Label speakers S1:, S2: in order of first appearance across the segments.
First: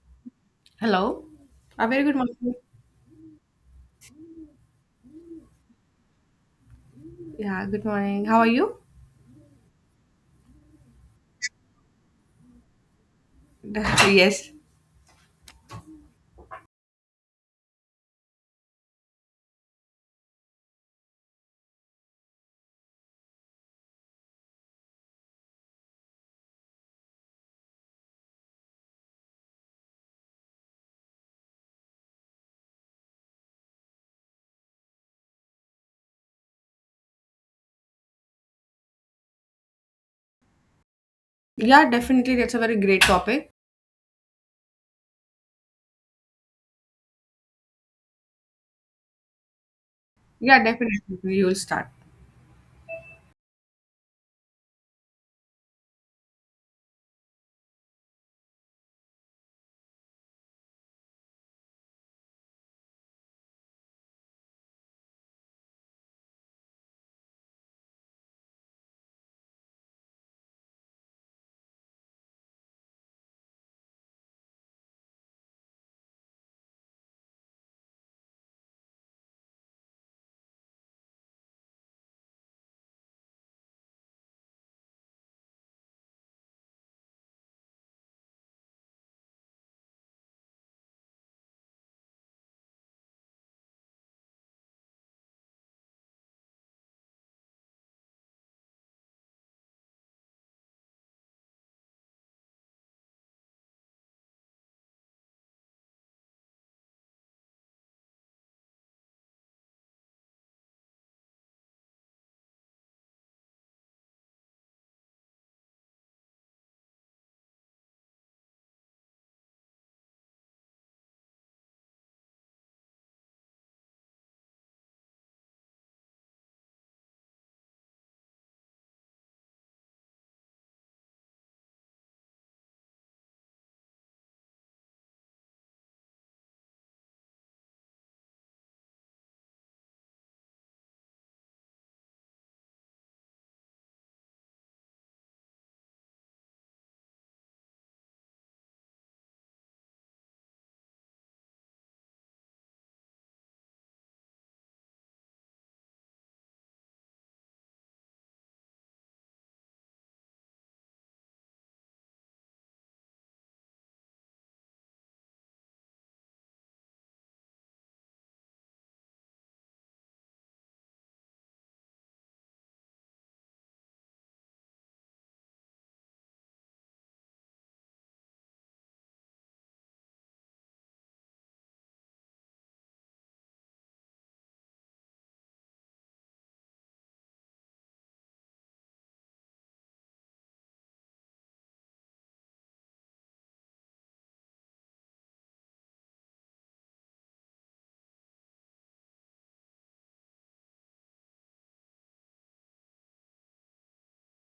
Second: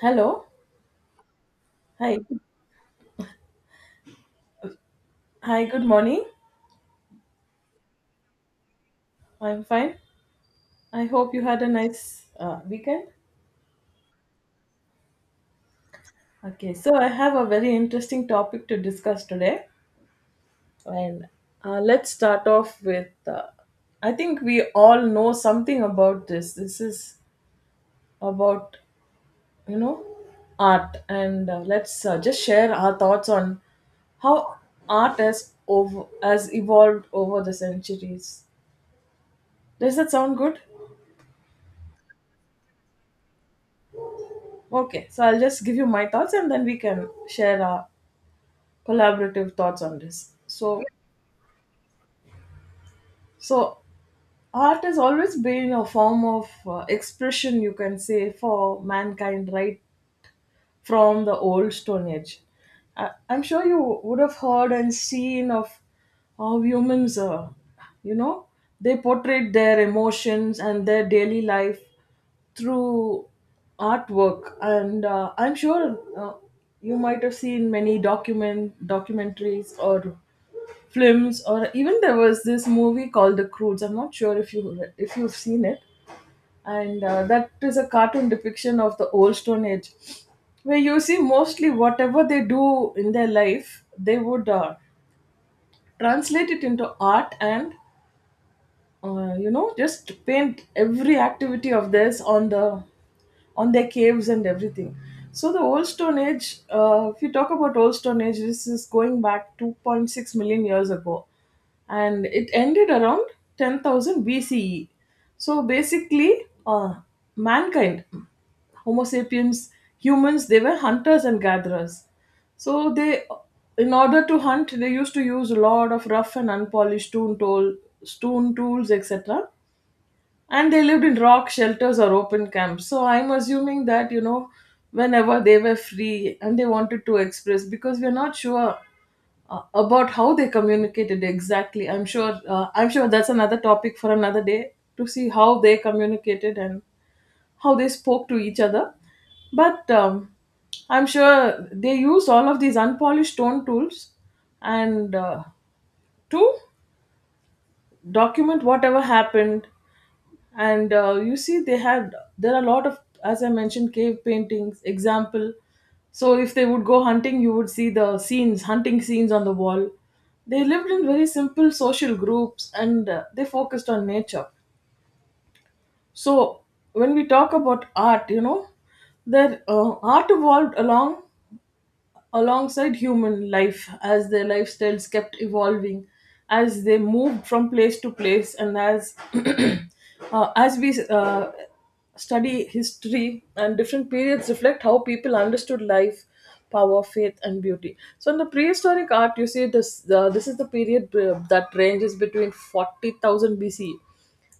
S1: Hello.
S2: Hello. A very good
S1: Hi.
S2: morning.
S1: Hi. Good morning.
S2: Yeah, good morning. How are you?
S1: I'm fine. I hope you had a nice weekend.
S2: Yes.
S1: Okay. So I have a very interesting topic to discuss today, and let's start off with. I think we all know something about this. This is about you know art, and let's just share our thoughts on how art has evolved over the centuries. Does that sound good?
S2: Yeah, definitely. That's a very great topic.
S1: Okay, so I'll just give you my thoughts and then we can share our collaborative thoughts on this.
S2: Yeah,
S1: So,
S2: definitely. You will start.
S1: so art has always been a form of expression, you can say, for mankind, right? From the Old Stone Age. I'm sure you would have heard and seen of how humans, you know, they portrayed their emotions and their daily life through artwork. And I'm sure you might have seen many documentaries or films, or even there was this movie called The Croods. I'm not sure if you've seen it, and that is a cartoon depiction of the Old Stone Age, where you see mostly whatever they do in their life they would translate it into art, and just paint every activity of theirs on their caves and everything. So the Old Stone Age, if you talk about Old Stone Age, this is going back 2.6 million years ago, and it ended around 10,000 BCE. So basically, mankind, Homo sapiens, humans, they were hunters and gatherers. So they, in order to hunt, they used to use a lot of rough and unpolished stone tools, etc, and they lived in rock shelters or open camps. So I'm assuming that whenever they were free and they wanted to express, because we're not sure about how they communicated exactly. I'm sure that's another topic for another day, to see how they communicated and how they spoke to each other. But I'm sure they used all of these unpolished stone tools, and to document whatever happened. And you see, they had there are a lot of, as I mentioned, cave paintings, example. So if they would go hunting, you would see the scenes hunting scenes on the wall. They lived in very simple social groups, and they focused on nature. So when we talk about art, their art evolved alongside human life, as their lifestyles kept evolving, as they moved from place to place, and as as we study history. And different periods reflect how people understood life, power, faith, and beauty. So in the prehistoric art, you see this is the period that ranges between 40,000 BC.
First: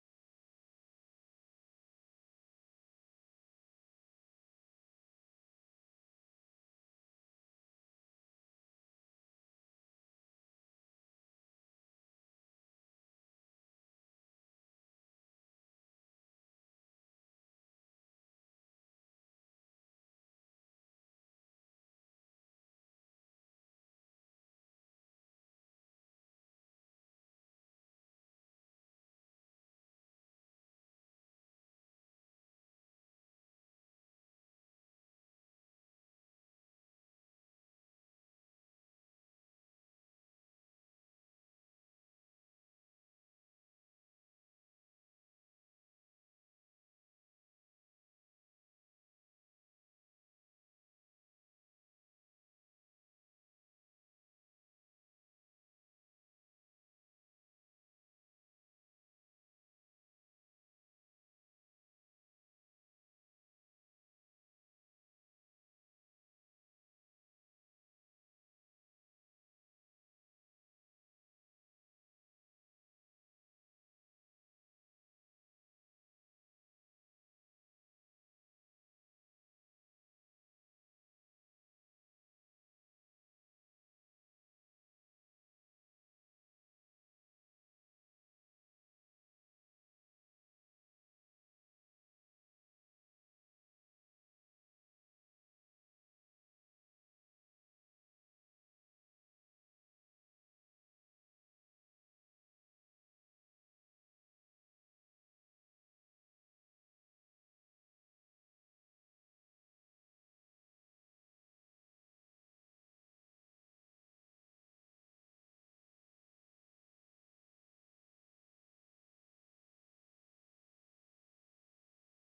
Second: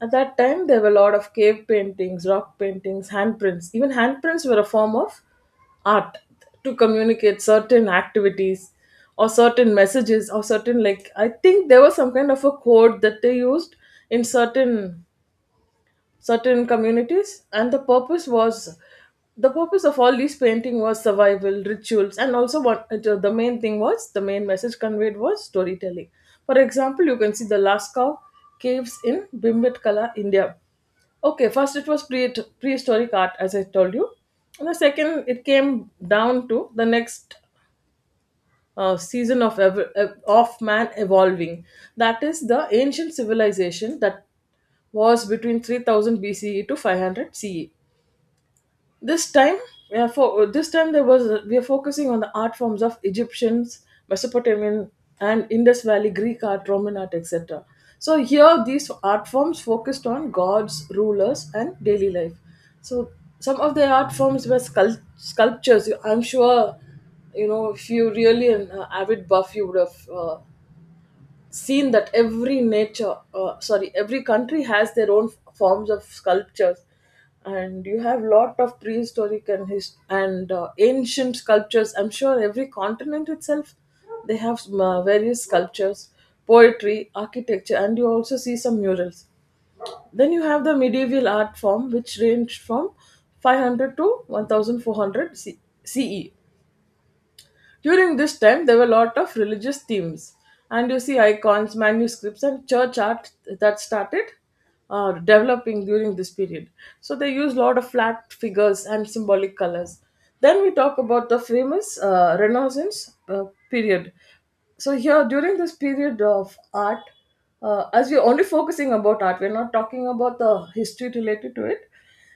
S1: At that time, there were a lot of cave paintings, rock paintings, handprints even handprints were a form of art, to communicate certain activities or certain messages, or certain, like, I think there was some kind of a code that they used in certain communities. And the purpose of all these painting, was survival rituals. And also, one the main thing was the main message conveyed was storytelling. For example, you can see the Lascaux caves in bimbetkala, India. Okay, first it was prehistoric art, as I told you. And the second, it came down to the next season of man evolving. That is the ancient civilization that was between 3000 BCE to 500 CE. This time we are For this time, there was we are focusing on the art forms of Egyptians, Mesopotamian, and Indus Valley, Greek art, Roman art, etc. So here, these art forms focused on gods, rulers, and daily life. So some of the art forms were sculptures. I'm sure you know, if you really, an avid buff, you would have seen that every nature sorry, every country has their own forms of sculptures. And you have lot of prehistoric and ancient sculptures. I'm sure every continent itself, they have some, various sculptures, poetry, architecture, and you also see some murals. Then you have the medieval art form, which ranged from 500 to 1400 CE. During this time, there were a lot of religious themes, and you see icons, manuscripts, and church art that started developing during this period. So they use a lot of flat figures and symbolic colors. Then we talk about the famous Renaissance period. So here, during this period of art, as we're only focusing about art, we're not talking about the history related to it.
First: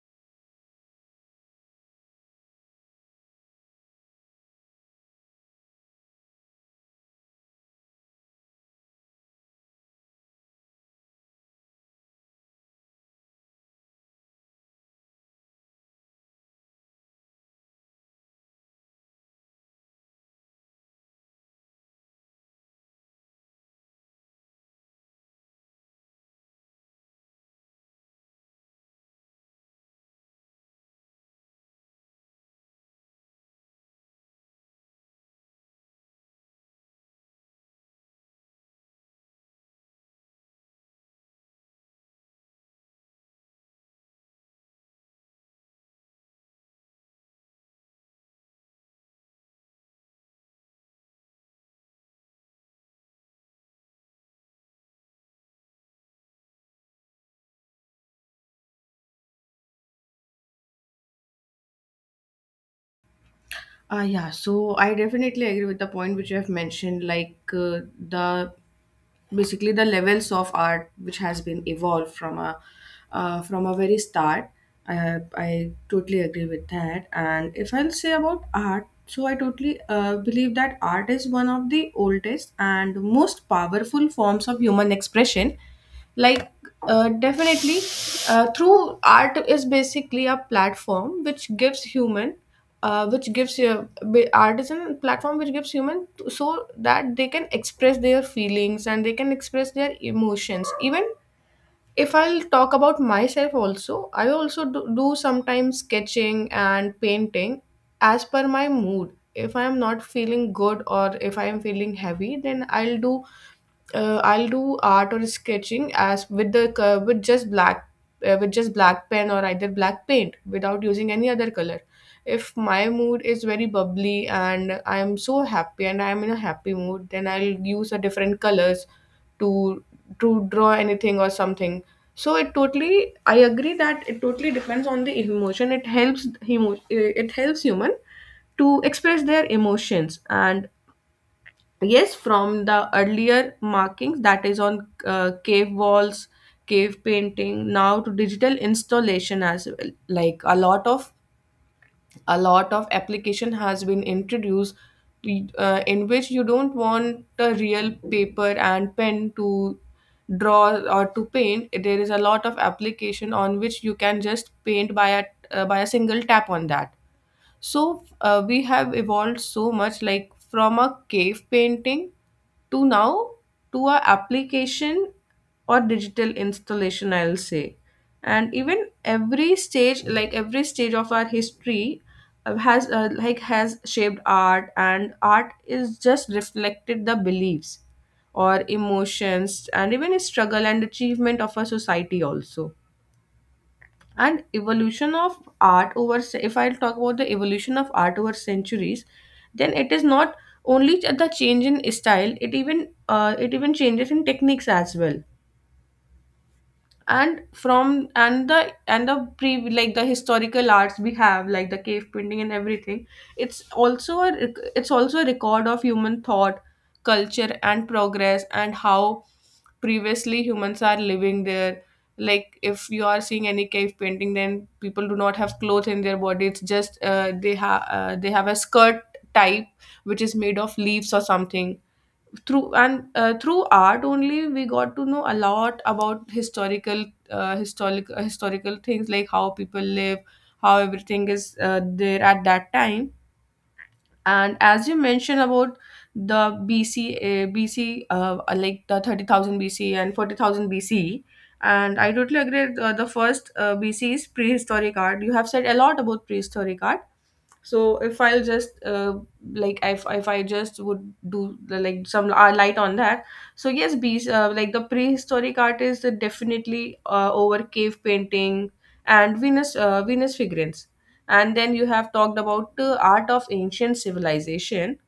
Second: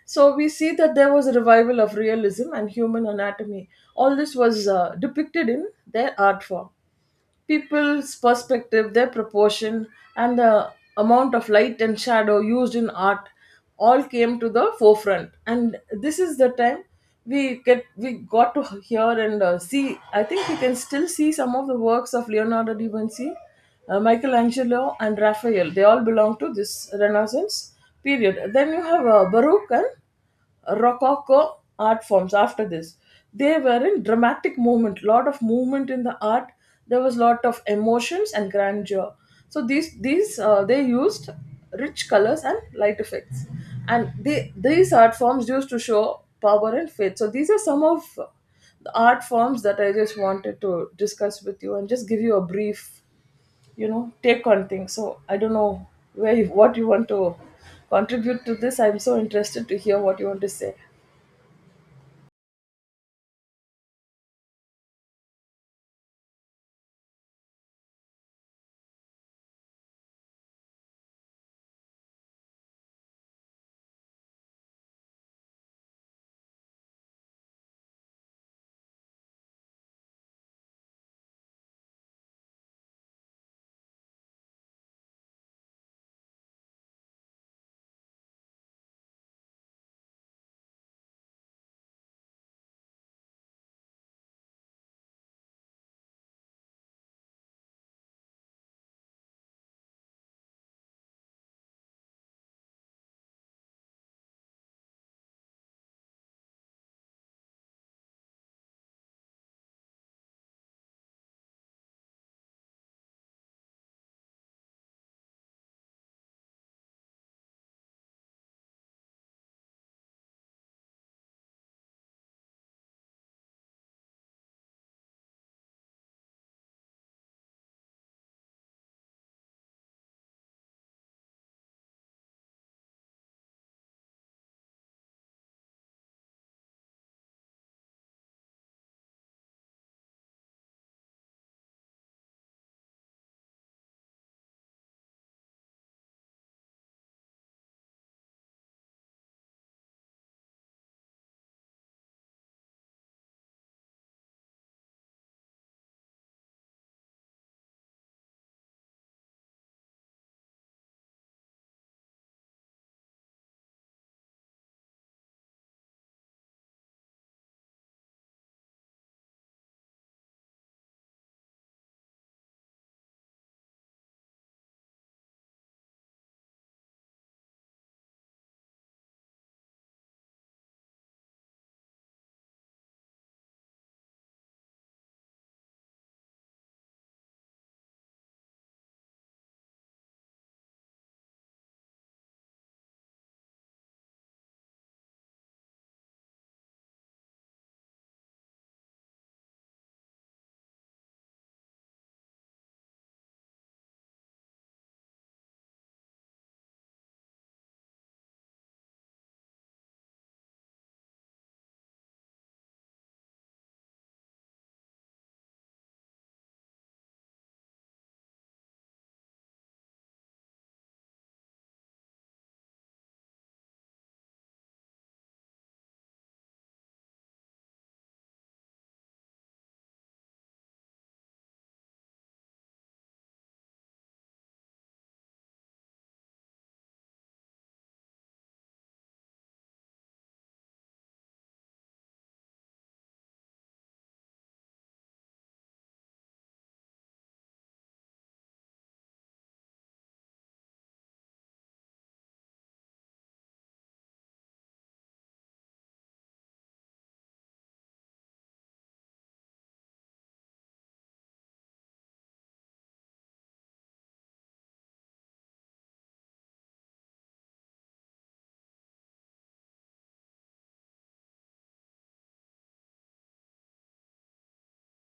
S1: So we see that there was a revival of realism and human anatomy. All this was depicted in their art form: people's perspective, their proportion, and the amount of light and shadow used in art all came to the forefront. And this is the time we got to hear and see. I think we can still see some of the works of Leonardo da Vinci, Michelangelo, and Raphael. They all belong to this Renaissance period. Then you have Baroque and Rococo art forms. After this, they were in dramatic movement, lot of movement in the art, there was lot of emotions and grandeur. So these they used rich colors and light effects, and these art forms used to show power and faith. So these are some of the art forms that I just wanted to discuss with you, and just give you a brief, take on things. So I don't know where you, what you want to contribute to this. I'm so interested to hear what you want to say.
S2: Yeah, so I definitely agree with the point which you have mentioned, like the basically the levels of art which has been evolved from a very start. I totally agree with that. And if I'll say about art, so I totally believe that art is one of the oldest and most powerful forms of human expression, like, definitely, through art is basically a platform which gives you a artisan platform which gives human t- so that they can express their feelings, and they can express their emotions. Even if I'll talk about myself also, I also do sometimes sketching and painting as per my mood. If I am not feeling good, or if I am feeling heavy, then I'll do art or sketching, as with the with just black, with just black pen, or either black paint without using any other color. If my mood is very bubbly and I am so happy and I am in a happy mood, then I'll use a different colors to draw anything or something. So, I agree that it totally depends on the emotion. It helps human to express their emotions. And yes, from the earlier markings that is on, cave walls, cave painting, now to digital installation as well. Like, a lot of application has been introduced, in which you don't want a real paper and pen to draw or to paint. There is a lot of application on which you can just paint by a single tap on that. So, we have evolved so much, like, from a cave painting to now, to a application or digital installation, I'll say. And even every stage, like every stage of our history, has shaped art, and art is just reflected the beliefs or emotions, and even struggle and achievement of a society also. And evolution of art if I'll talk about the evolution of art over centuries, then it is not only the change in style. It even changes in techniques as well. And from and the pre like the historical arts we have, like the cave painting and everything. It's also a record of human thought, culture, and progress, and how previously humans are living there. Like, if you are seeing any cave painting, then people do not have clothes in their body. It's just, they have a skirt type which is made of leaves or something. Through art only, we got to know a lot about historical things, like how people live, how everything is, there at that time. And as you mentioned about the bc bc like the 30,000 BC and 40,000 BC. And I totally agree, the first, BC is prehistoric art. You have said a lot about prehistoric art. So, if I'll just, like, if I just would do the, like, some, light on that. So yes, bees, like the prehistoric artists is definitely, over cave painting and Venus figurines. And then you have talked about the art of ancient civilization.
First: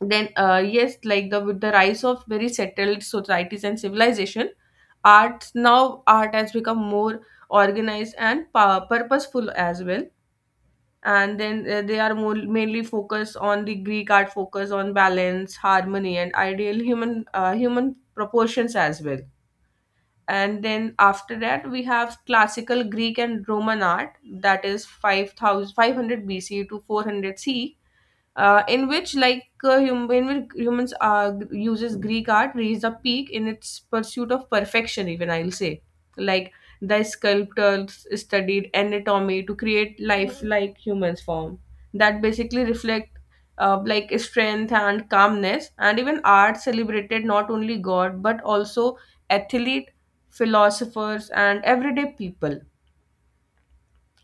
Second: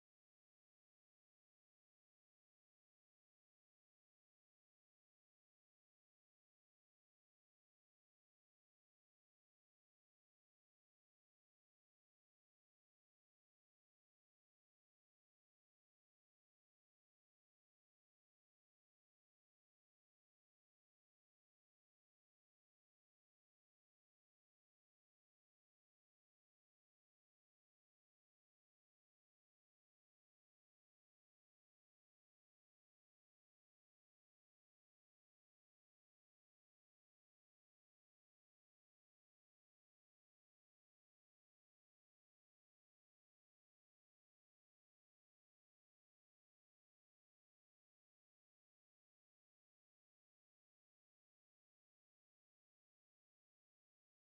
S2: Then, yes, like the with the rise of very settled societies and civilization, art now art has become more organized and purposeful as well. And then, they are mainly focused on the Greek art, focus on balance, harmony, and ideal human proportions as well. And then after that we have classical Greek and Roman art, that is 5,500 BC to 400 C, in which, like, in which humans, uses Greek art reached a peak in its pursuit of perfection, even I'll say, like, the sculptors studied anatomy to create lifelike humans form, that basically reflect, like, strength and calmness. And even art celebrated not only god, but also athlete, philosophers, and everyday people.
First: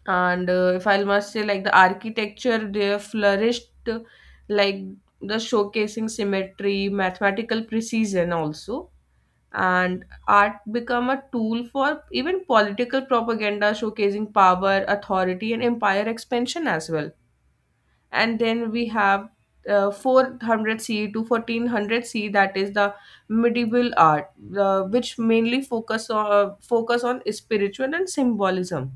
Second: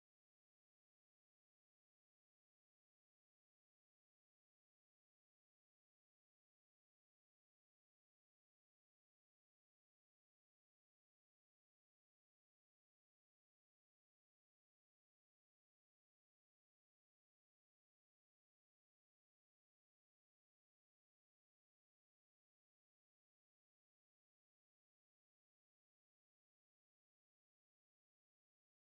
S2: And, if I must say, like the architecture, they flourished, like, the showcasing symmetry, mathematical precision also, and art become a tool for even political propaganda, showcasing power, authority, and empire expansion as well. And then we have, 400 C to 1400 C. That is the medieval art, which mainly focus on spiritual and symbolism.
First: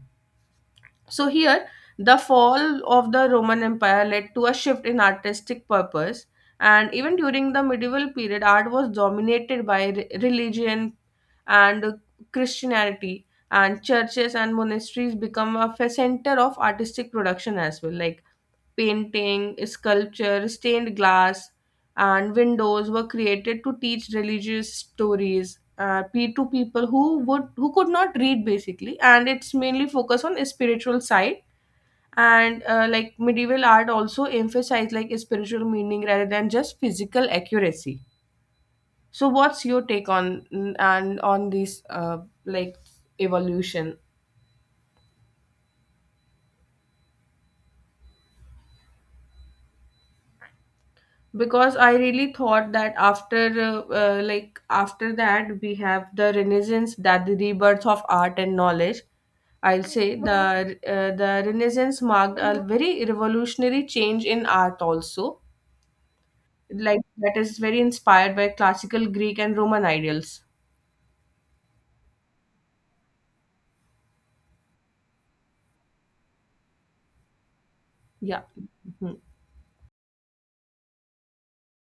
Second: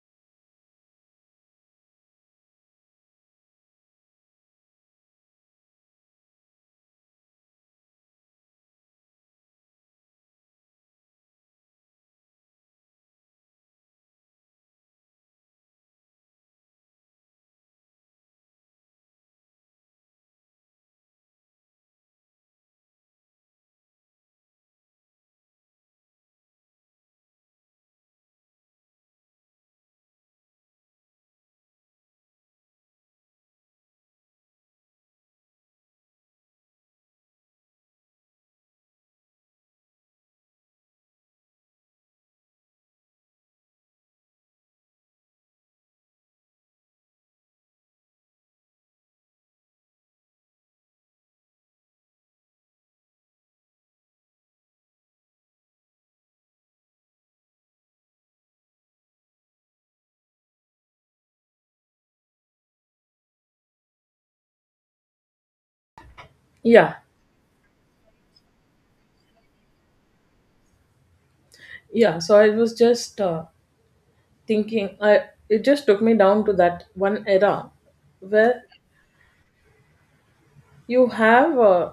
S2: So here, the fall of the Roman Empire led to a shift in artistic purpose, and even during the medieval period, art was dominated by religion and Christianity, and churches and monasteries become a center of artistic production as well. Like, painting, sculpture, stained glass, and windows were created to teach religious stories, to people who could not read, basically. And it's mainly focused on spiritual side. And, like, medieval art also emphasized, like, spiritual meaning rather than just physical accuracy. So, what's your take on this, like, evolution? Because I really thought that, after that, we have the Renaissance, that the rebirth of art and knowledge. I'll say the, Renaissance marked a very revolutionary change in art also,
S1: Yeah,
S2: like, that is very inspired by classical Greek and Roman ideals.
S1: yeah, so I was just thinking, I it just took me down to that one era
S2: Yeah.
S1: where
S2: Mhm.
S1: you have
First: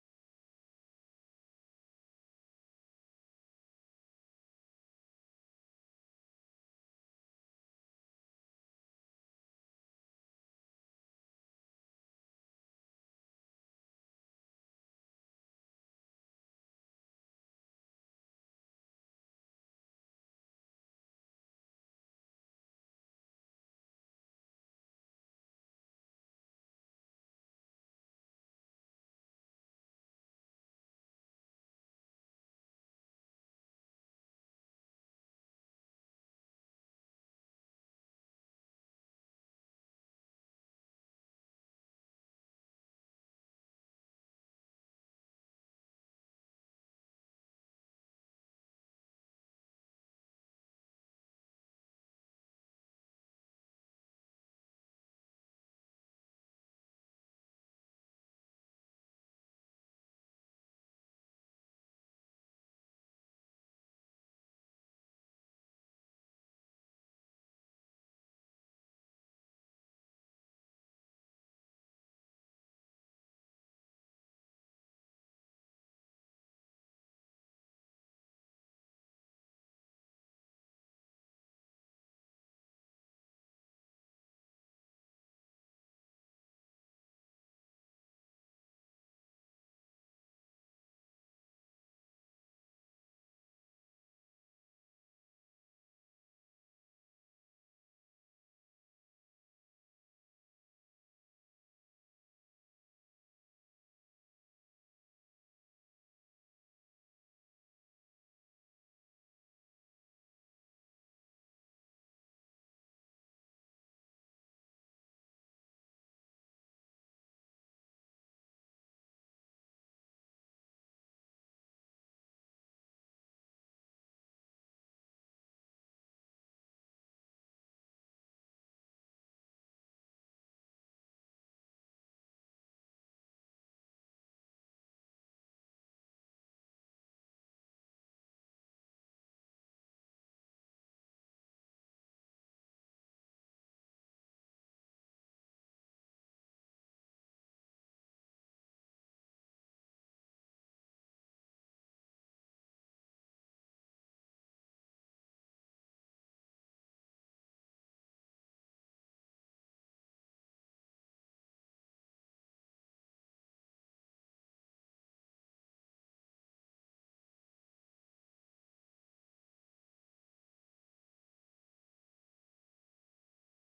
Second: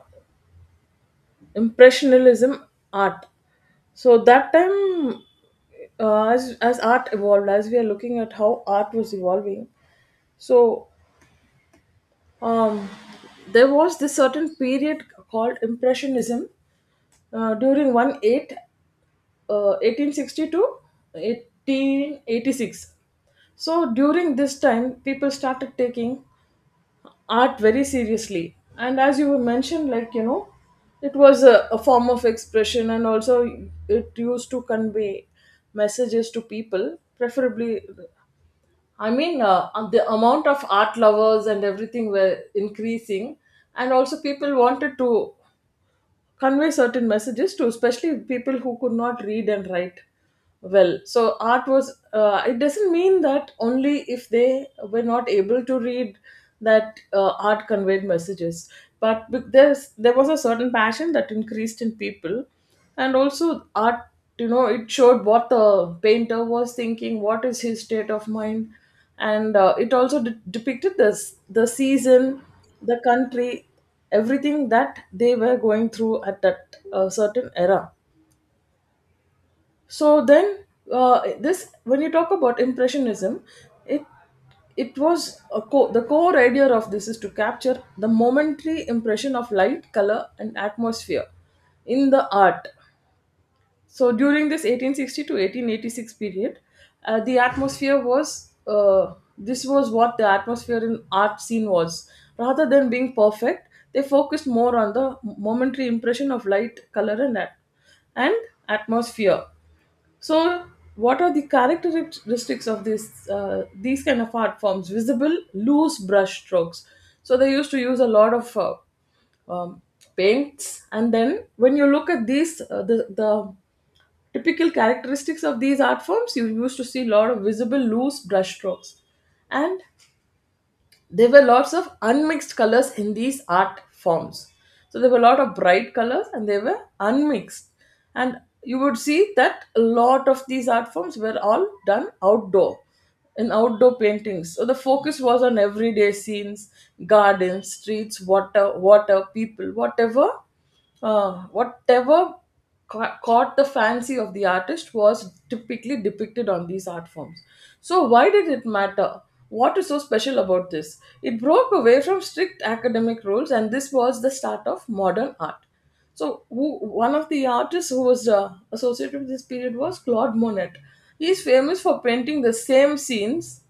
S1: impressionism art. So that time, as art evolved, as we are looking at how art was evolving, so um there was this certain period called impressionism. During 1860 to 1886. So during this time, people started taking art very seriously. And as you mentioned, like, you know, it was a form of expression, and also it used to convey messages to people, preferably. I mean, the amount of art lovers and everything were increasing, and also people wanted to convey certain messages to, especially people who could not read and write well. So art was, it doesn't mean that only if they were not able to read that art conveyed messages. But there was a certain passion that increased in people. And also art, it showed what the painter was thinking, what is his state of mind. And it also depicted this the season, the country, everything that they were going through at that certain era. So then, this when you talk about impressionism, it it was the core idea of this is to capture the momentary impression of light, color, and atmosphere in the art. So during this 1860 to 1886 period, the atmosphere was this was what the atmosphere in art scene was. Rather than being perfect, they focused more on the momentary impression of light, color, and and atmosphere. So, what are the characteristics of this these kind of art forms? Visible, loose brush strokes. So they used to use a lot of um, paints, and then when you look at these, the typical characteristics of these art forms, you used to see a lot of visible loose brush strokes. And there were lots of unmixed colors in these art forms. So there were a lot of bright colors and they were unmixed. And you would see that a lot of these art forms were all done outdoor, in outdoor paintings. So the focus was on everyday scenes, gardens, streets, water, people, whatever, uh, whatever caught the fancy of the artist, was typically depicted on these art forms. So, why did it matter? What is so special about this? It broke away from strict academic rules, and this was the start of modern art. So, who, one of the artists who was associated with this period was Claude Monet. He is famous for painting the same scenes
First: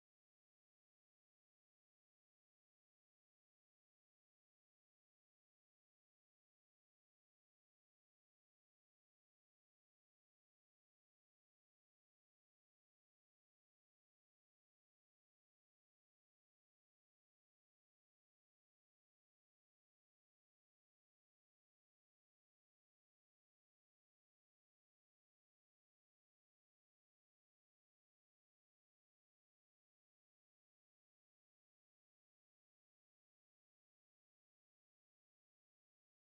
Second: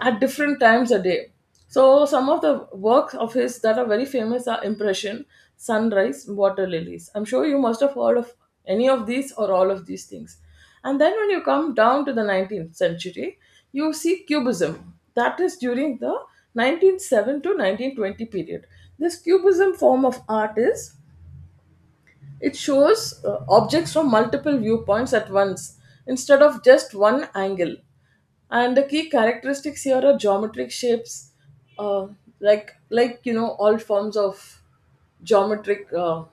S1: at different times a day. So some of the works of his that are very famous are Impression, Sunrise, Water Lilies. I'm sure you must have heard of any of these or all of these things. And then when you come down to the 19th century, you see Cubism. That is during the 1907 to 1920 period. This Cubism form of art is it shows objects from multiple viewpoints at once, instead of just one angle. And the key characteristics here are geometric shapes, uh, like all forms of geometric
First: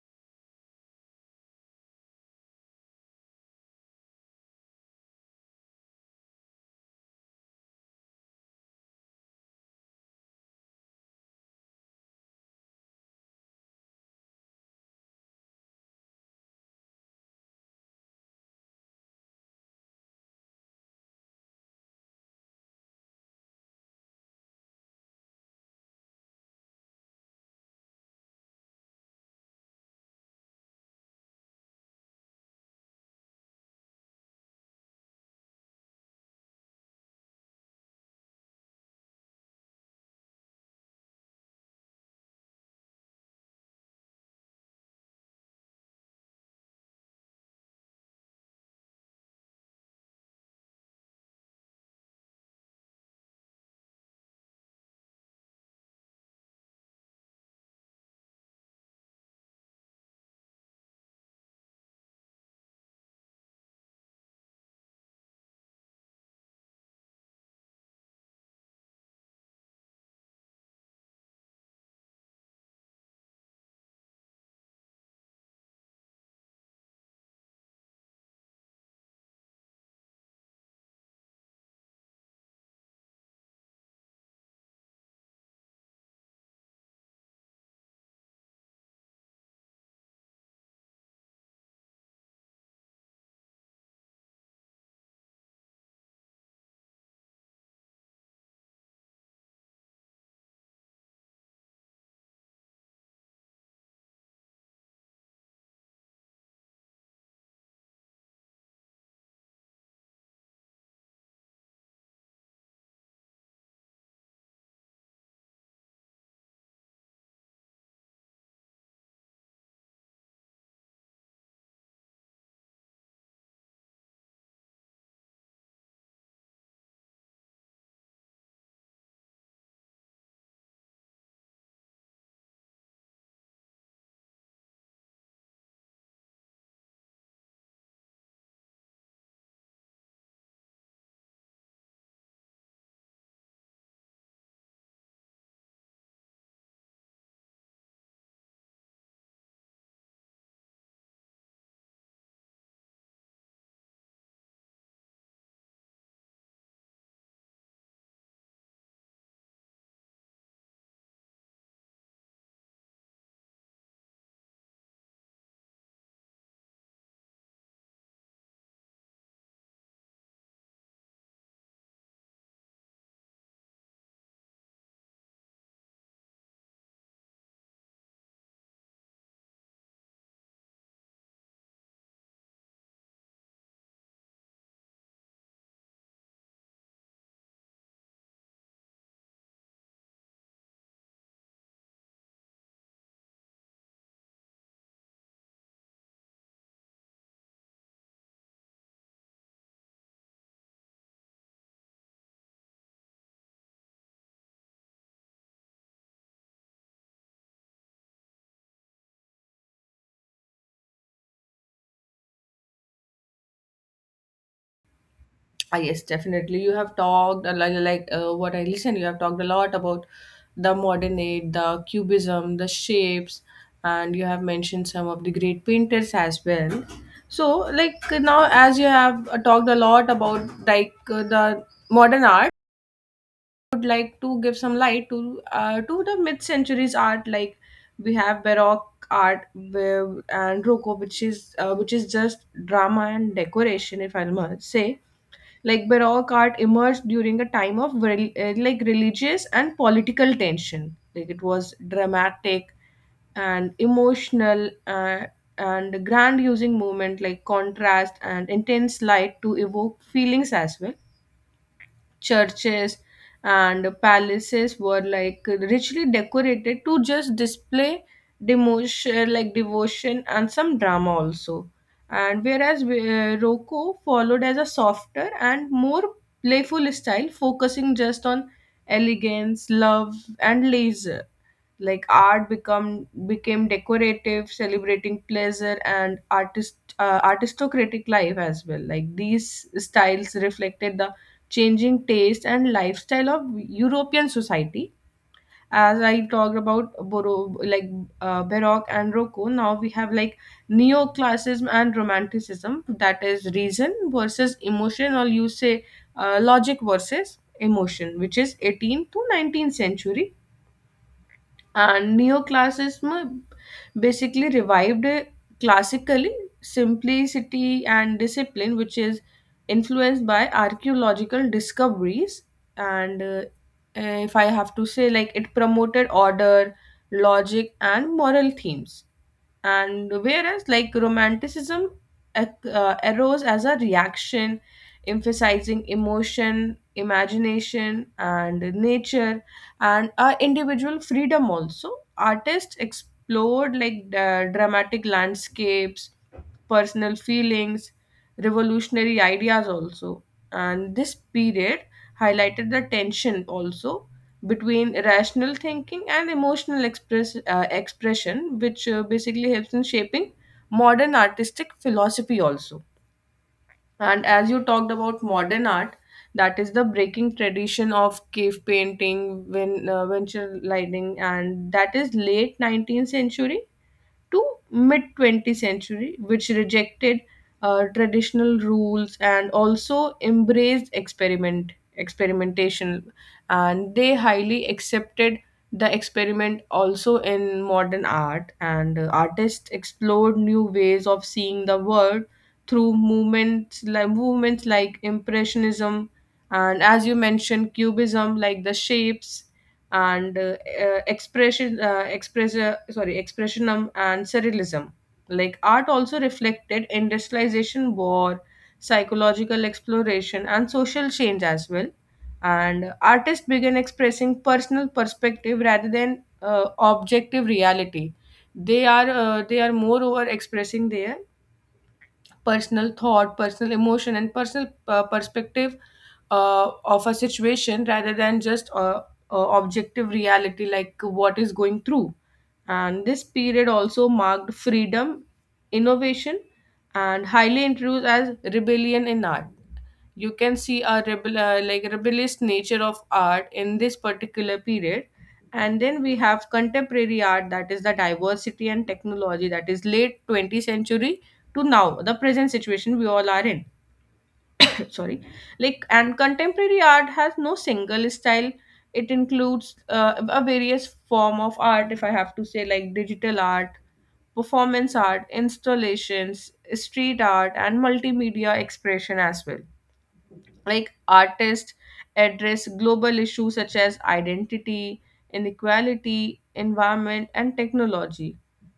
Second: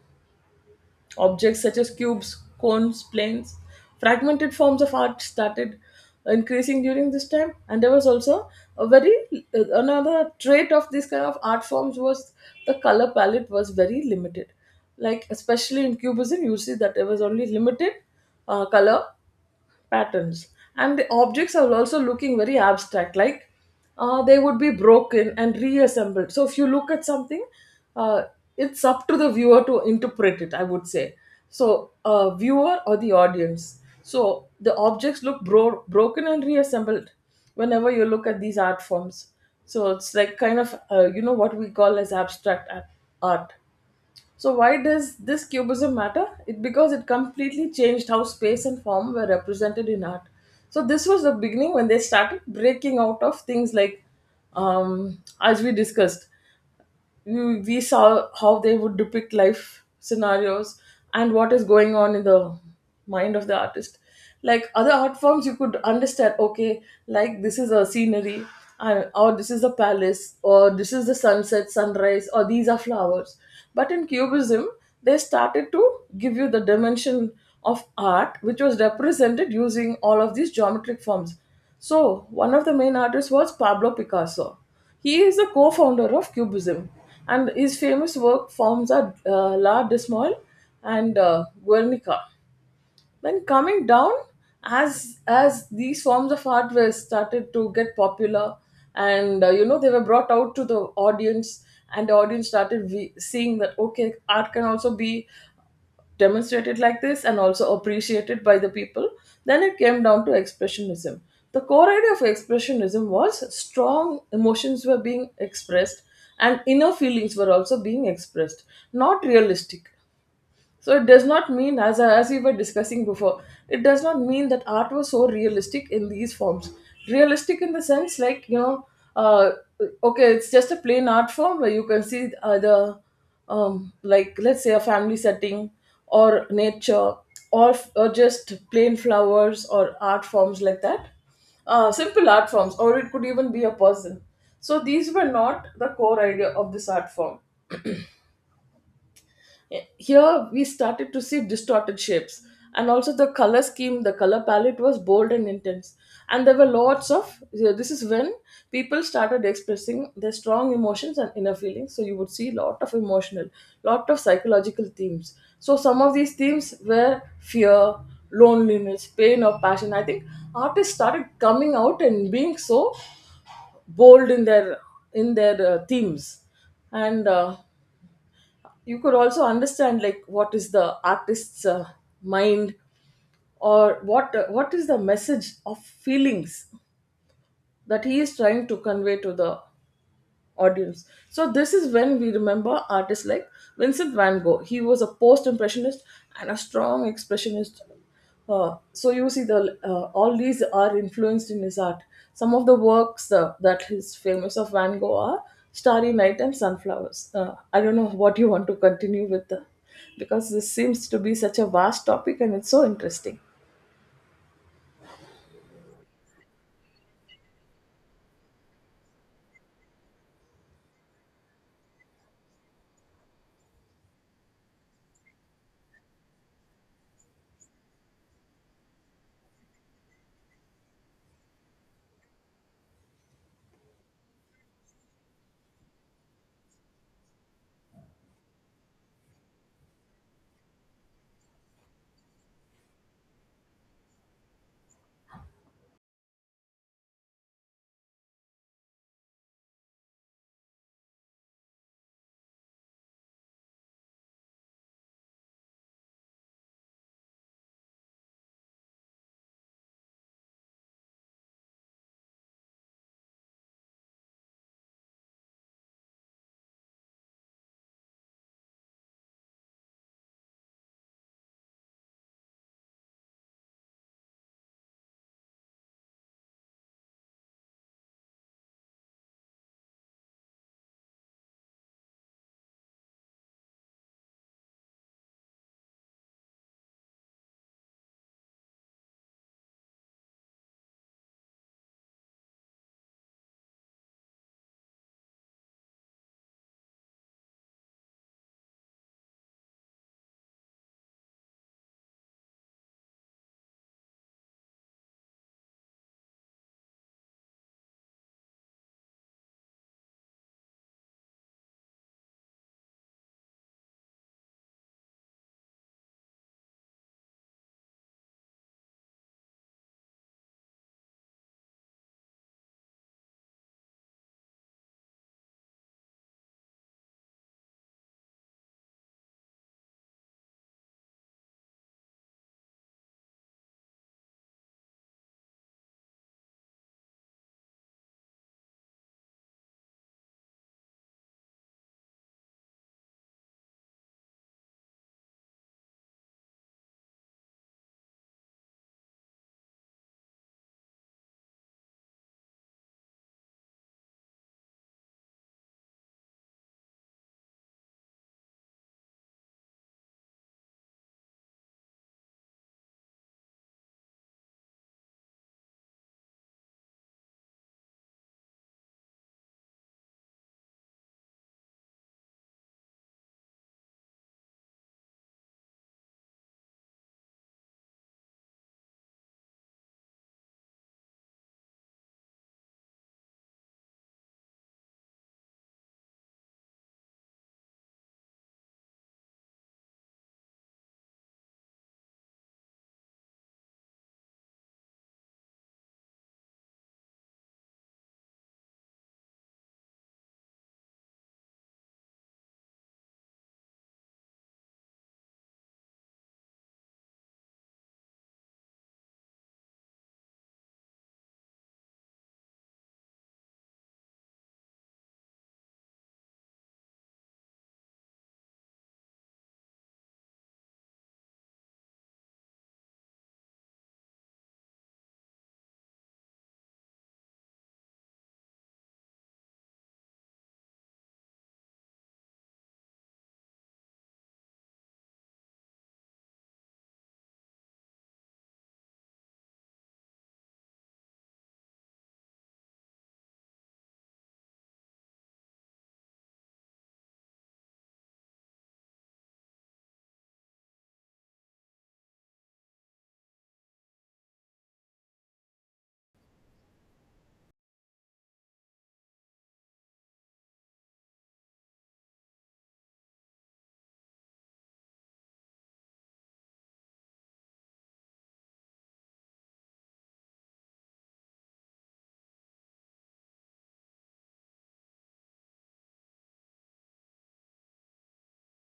S1: objects such as cubes, cones, planes, fragmented forms of art started increasing during this time. And there was also a very another trait of these kind of art forms was the color palette was very limited. Like especially in Cubism, you see that there was only limited color patterns, and the objects are also looking very abstract, like they would be broken and reassembled. So if you look at something, uh, it's up to the viewer to interpret it, I would say. So viewer or the audience, so the objects look broken and reassembled whenever you look at these art forms. So it's like kind of what we call as abstract art. So why does this Cubism matter? It because it completely changed how space and form were represented in art. So this was the beginning when they started breaking out of things like, as we discussed, we saw how they would depict life scenarios and what is going on in the mind of the artist. Like other art forms you could understand, okay, like this is a scenery and, or this is a palace or this is the sunset sunrise or these are flowers. But in Cubism, they started to give you the dimension of art which was represented using all of these geometric forms. So one of the main artists was Pablo Picasso. He is the co-founder of Cubism, and his famous work forms are La Dismal and Guernica. Then coming down, as these forms of art were started to get popular, and they were brought out to the audience, and the audience started we seeing that, okay, art can also be demonstrated like this and also appreciated by the people. Then it came down to expressionism. The core idea of expressionism was strong emotions were being expressed and inner feelings were also being expressed, not realistic. So it does not mean, as we were discussing before, it does not mean that art was so realistic in these forms. Realistic in the sense, uh, okay, it's just a plain art form where you can see the, like let's say a family setting or nature or just plain flowers or art forms like that, simple art forms, or it could even be a person. So these were not the core idea of this art form. Here we started to see distorted shapes, and also the color scheme, the color palette was bold and intense. And there were lots of this is when people started expressing their strong emotions and inner feelings. So you would see lot of emotional, lot of psychological themes. So some of these themes were fear, loneliness, pain, or passion. I think artists started coming out and being so bold in their themes, and you could also understand like what is the artist's mind, or what is the message of feelings that he is trying to convey to the audience. So this is when we remember artists like Vincent van Gogh. He was a post-impressionist and a strong expressionist. So you see, the all these are influenced in his art. Some of the works that is famous of Van Gogh are Starry Night and Sunflowers. I don't know what you want to continue with, because this seems to be such a vast topic and it's so interesting.
S2: Ah, yes, definitely. You have talked a lot, like, what I listen. You have talked a lot about the modern age, the cubism, the shapes, and you have mentioned some of the great painters as well. So, like, now, as you have, talked a lot about, like, the modern art, I would like to give some light to the mid centuries art. Like, we have Baroque art and Rococo, which is just drama and decoration, if I must say. Like, Baroque art emerged during a time of like religious and political tension. Like, it was dramatic and emotional, and grand, using movement like contrast and intense light, to evoke feelings as well. Churches and palaces were, like, richly decorated to just display demotion like devotion and some drama also. And whereas, Rocco followed as a softer and more playful style, focusing just on elegance, love, and leisure. Like, art become became decorative, celebrating pleasure and artist aristocratic life as well. Like, these styles reflected the changing taste and lifestyle of European society. As I talked about like, Baroque and Rococo, now we have, like, neoclassism and romanticism, that is reason versus emotion, or you say, logic versus emotion, which is 18th to 19th century. And neoclassicism basically revived classically simplicity and discipline, which is influenced by archaeological discoveries. And, if I have to say, like, it promoted order, logic, and moral themes. And whereas, like, romanticism arose as a reaction, emphasizing emotion, imagination, and nature, and our individual freedom also. Artists explored, like, the dramatic landscapes, personal feelings, revolutionary ideas also. And this period highlighted the tension also between rational thinking and emotional expression, which, basically helps in shaping modern artistic philosophy also. And as you talked about modern art, that is the breaking tradition of cave painting, venture lighting, and that is late 19th century to mid 20th century, which rejected, traditional rules, and also embraced experimentation. And they highly accepted the experiment also in modern art. And, artists explored new ways of seeing the world through movements like impressionism, and as you mentioned cubism, like the shapes, and, expressionism and surrealism. Like, art also reflected industrialization, war, psychological exploration, and social change as well. And artists began expressing personal perspective rather than, objective reality. They are, moreover expressing their personal thought, personal emotion, and personal, perspective, of a situation rather than just, objective reality, like, what is going through. And this period also marked freedom, innovation, and highly introduced as rebellion in art. You can see a like rebellious nature of art in this particular period. And then we have contemporary art, that is the diversity and technology, that is late 20th century to now the present situation we all are in. Sorry. Like, and contemporary art has no single style. It includes, a various form of art, if I have to say, like, digital art, performance art, installations, street art, and multimedia expression as well. Like, artists address global issues such as identity, inequality, environment, and technology.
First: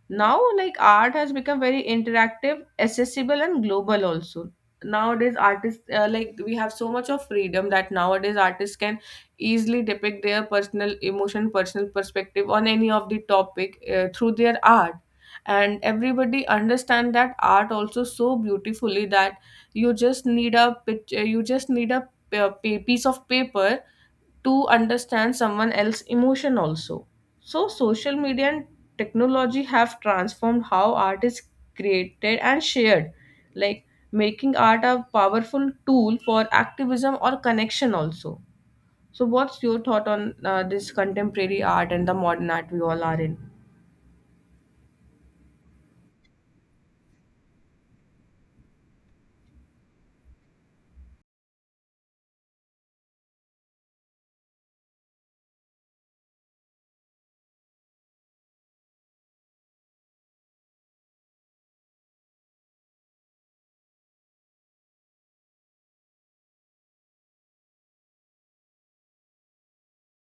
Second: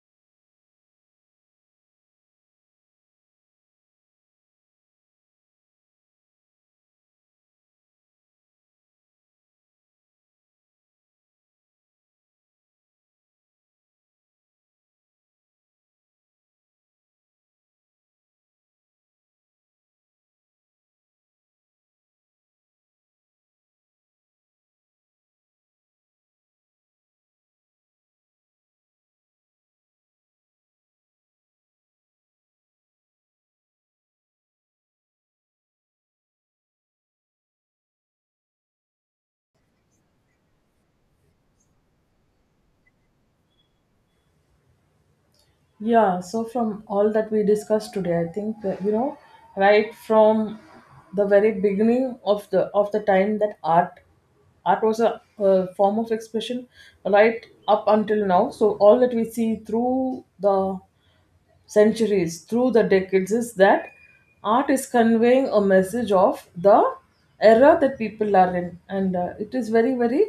S2: Now, like, art has become very interactive, accessible, and global also. Nowadays artists, like, we have so much of freedom that nowadays artists can easily depict their personal emotion, personal perspective on any of the topic, through their art. And everybody understand that art also so beautifully, that you just need a picture, you just need a piece of paper to understand someone else's emotion also. So, social media and technology have transformed how art is created and shared, like, making art a powerful tool for activism or connection also. So, what's your thought on, this contemporary art and the modern art we all are in?
S1: Yeah, so from all that we discussed today, I think right from the very beginning of the time that art was a, form of expression, right up until now. So all that we see through the centuries, through the decades, is that art is conveying a message of the era that people are in, and it is very very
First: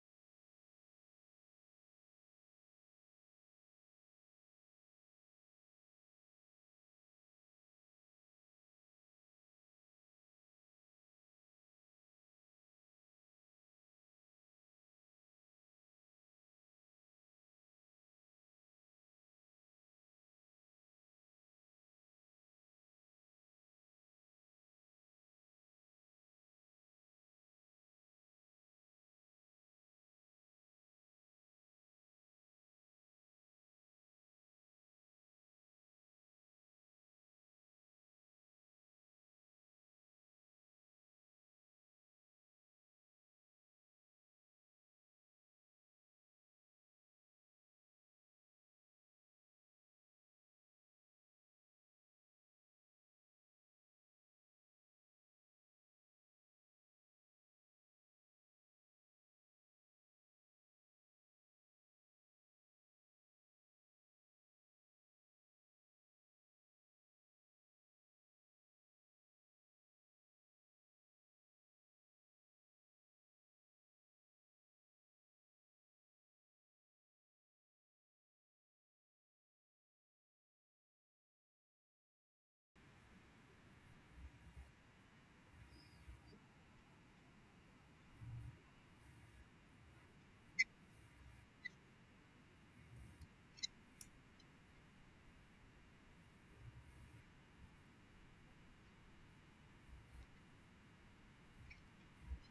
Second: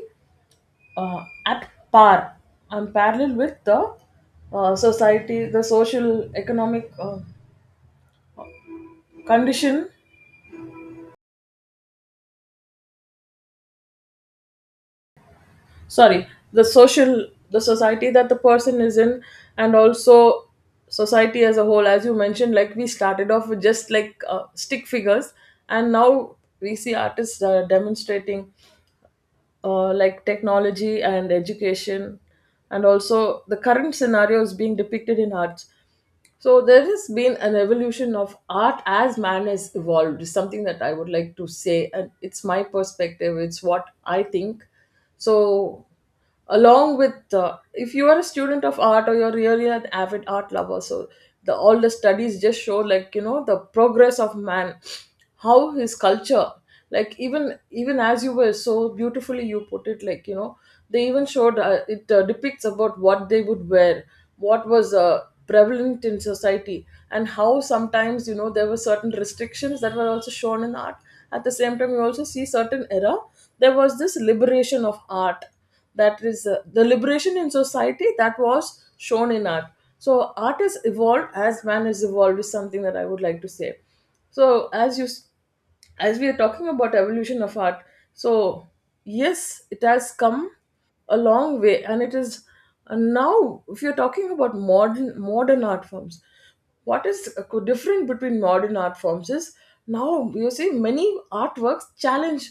S1: uh, at par and parallel with the society, the social economic condition. Sorry, the society that the person is in, and also society as a whole. As you mentioned, like we started off with just like stick figures, and now we see artists demonstrating like technology and education, and also the current scenario is being depicted in arts. So there has been an evolution of art as man has evolved. Is something that I would like to say, and it's my perspective. It's what I think. So along with if you are a student of art or you're really an avid art lover, so the all the studies just show the progress of man, how his culture, like even as you were so beautifully you put it, they even showed it depicts about what they would wear, what was prevalent in society, and how sometimes you know there were certain restrictions that were also shown in art. At the same time you also see certain era there was this liberation of art, that is the liberation in society that was shown in art. So art is evolved as man is evolved is something that I would like to say. So as we are talking about evolution of art, so yes, it has come a long way and it is, and now if you're talking about modern art forms, what is different between modern art forms is now you see many artworks challenge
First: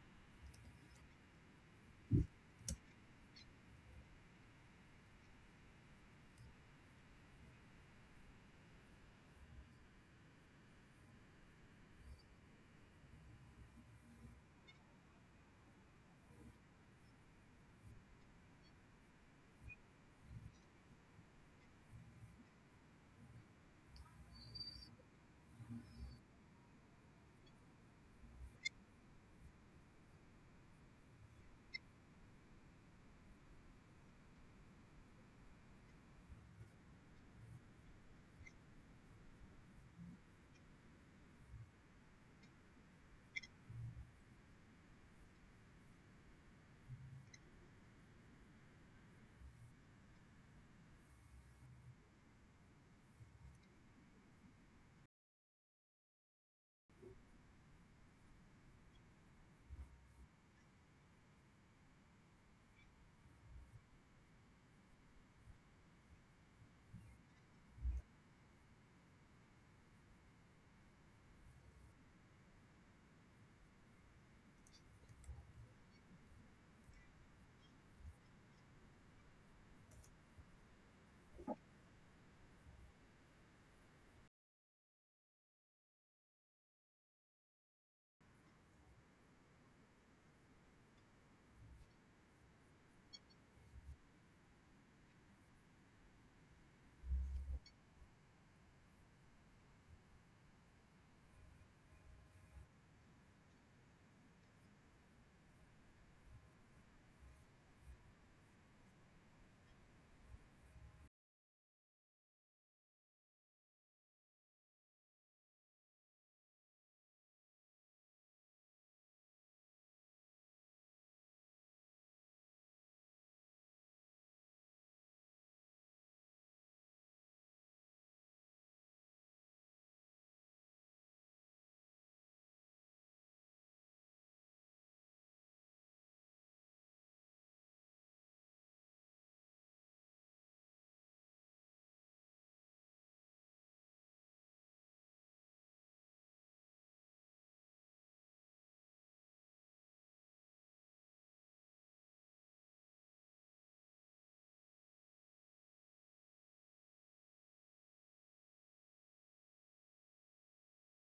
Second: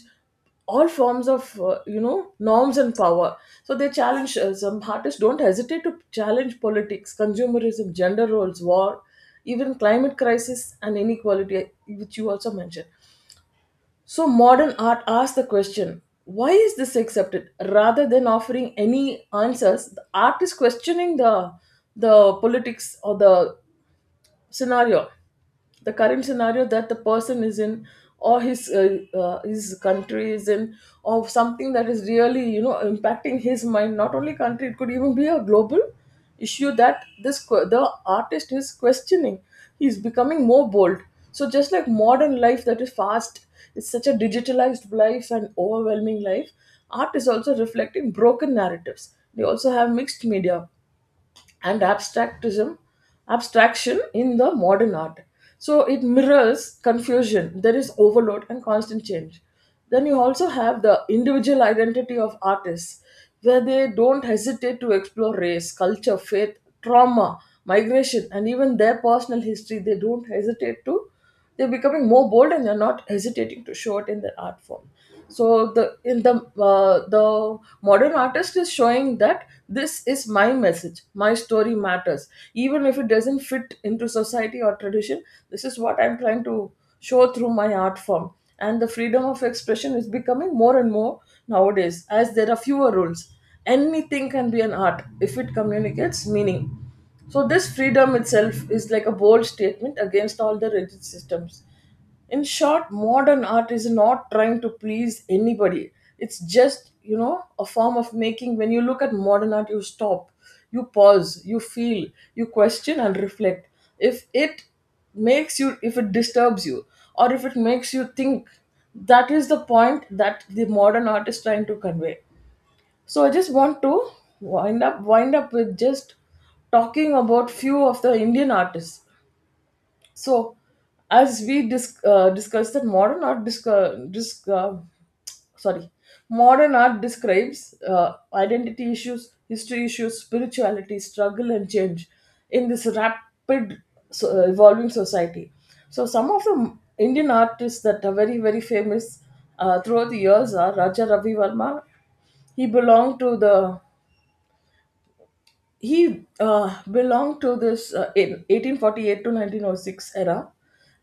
S1: all forms of norms and power. So they challenge some artists don't hesitate to challenge politics, consumerism, gender roles, war, even climate crisis and inequality, which you also mentioned. So modern art asks the question, why is this accepted, rather than offering any answers. The art is questioning the politics or the scenario, the current scenario that the person is in, or his country is in, or something that is really you know impacting his mind. Not only country, it could even be a global issue that the artist is questioning. He's becoming more bold. So just like modern life that is fast, it's such a digitalized life and overwhelming life, art is also reflecting broken narratives. They also have mixed media and abstractism abstraction in the modern art. So it mirrors confusion, there is overload and constant change. Then you also have the individual identity of artists, where they don't hesitate to explore race, culture, faith, trauma, migration, and even their personal history. They don't hesitate to, they're becoming more bold and they're not hesitating to show it in their art form. So the in the the modern artist is showing that this is my message, my story matters, even if it doesn't fit into society or tradition. This is what I'm trying to show through my art form. And the freedom of expression is becoming more and more nowadays, as there are fewer rules. Anything can be an art if it communicates meaning. So this freedom itself is like a bold statement against all the rigid systems. In short, modern art is not trying to please anybody. It's just you know a form of making. When you look at modern art you stop, you pause, you feel, you question and reflect. If it makes you, if it disturbs you, or if it makes you think, that is the point that the modern art is trying to convey. So I just want to wind up with just talking about few of the Indian artists. So, discussed that modern art disc disc sorry, modern art describes identity issues, history issues, spirituality, struggle, and change in this rapid evolving society. So, some of the Indian artists that are very very famous throughout the years are Raja Ravi Verma. He belonged to the he belonged to this in 1848 to 1906 era,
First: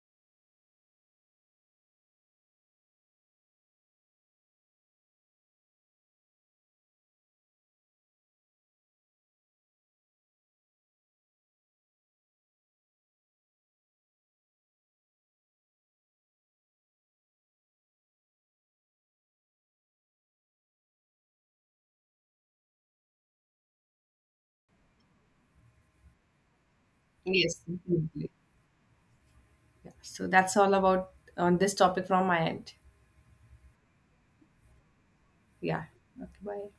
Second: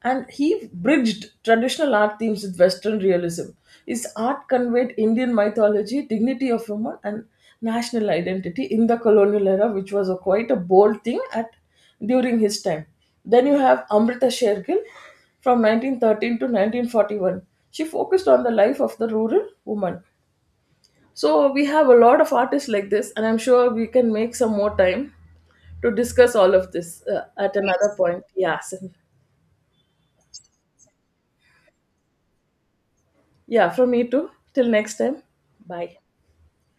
S1: and he bridged traditional art themes with western realism. His art conveyed Indian mythology, dignity of woman, and national identity in the colonial era, which was a quite a bold thing at during his time. Then you have Amrita Shergill, from 1913 to 1941. She focused on the life of the rural woman. So we have a lot of artists like this, and I'm sure we can make some more time to discuss all of this
S2: Yes,
S1: at another point.
S2: definitely.
S1: Yes.
S2: Yeah. So that's all about on this topic from my end.
S1: Yeah, from me too. Till next time.
S2: Yeah.
S1: Bye.
S2: Okay. Bye.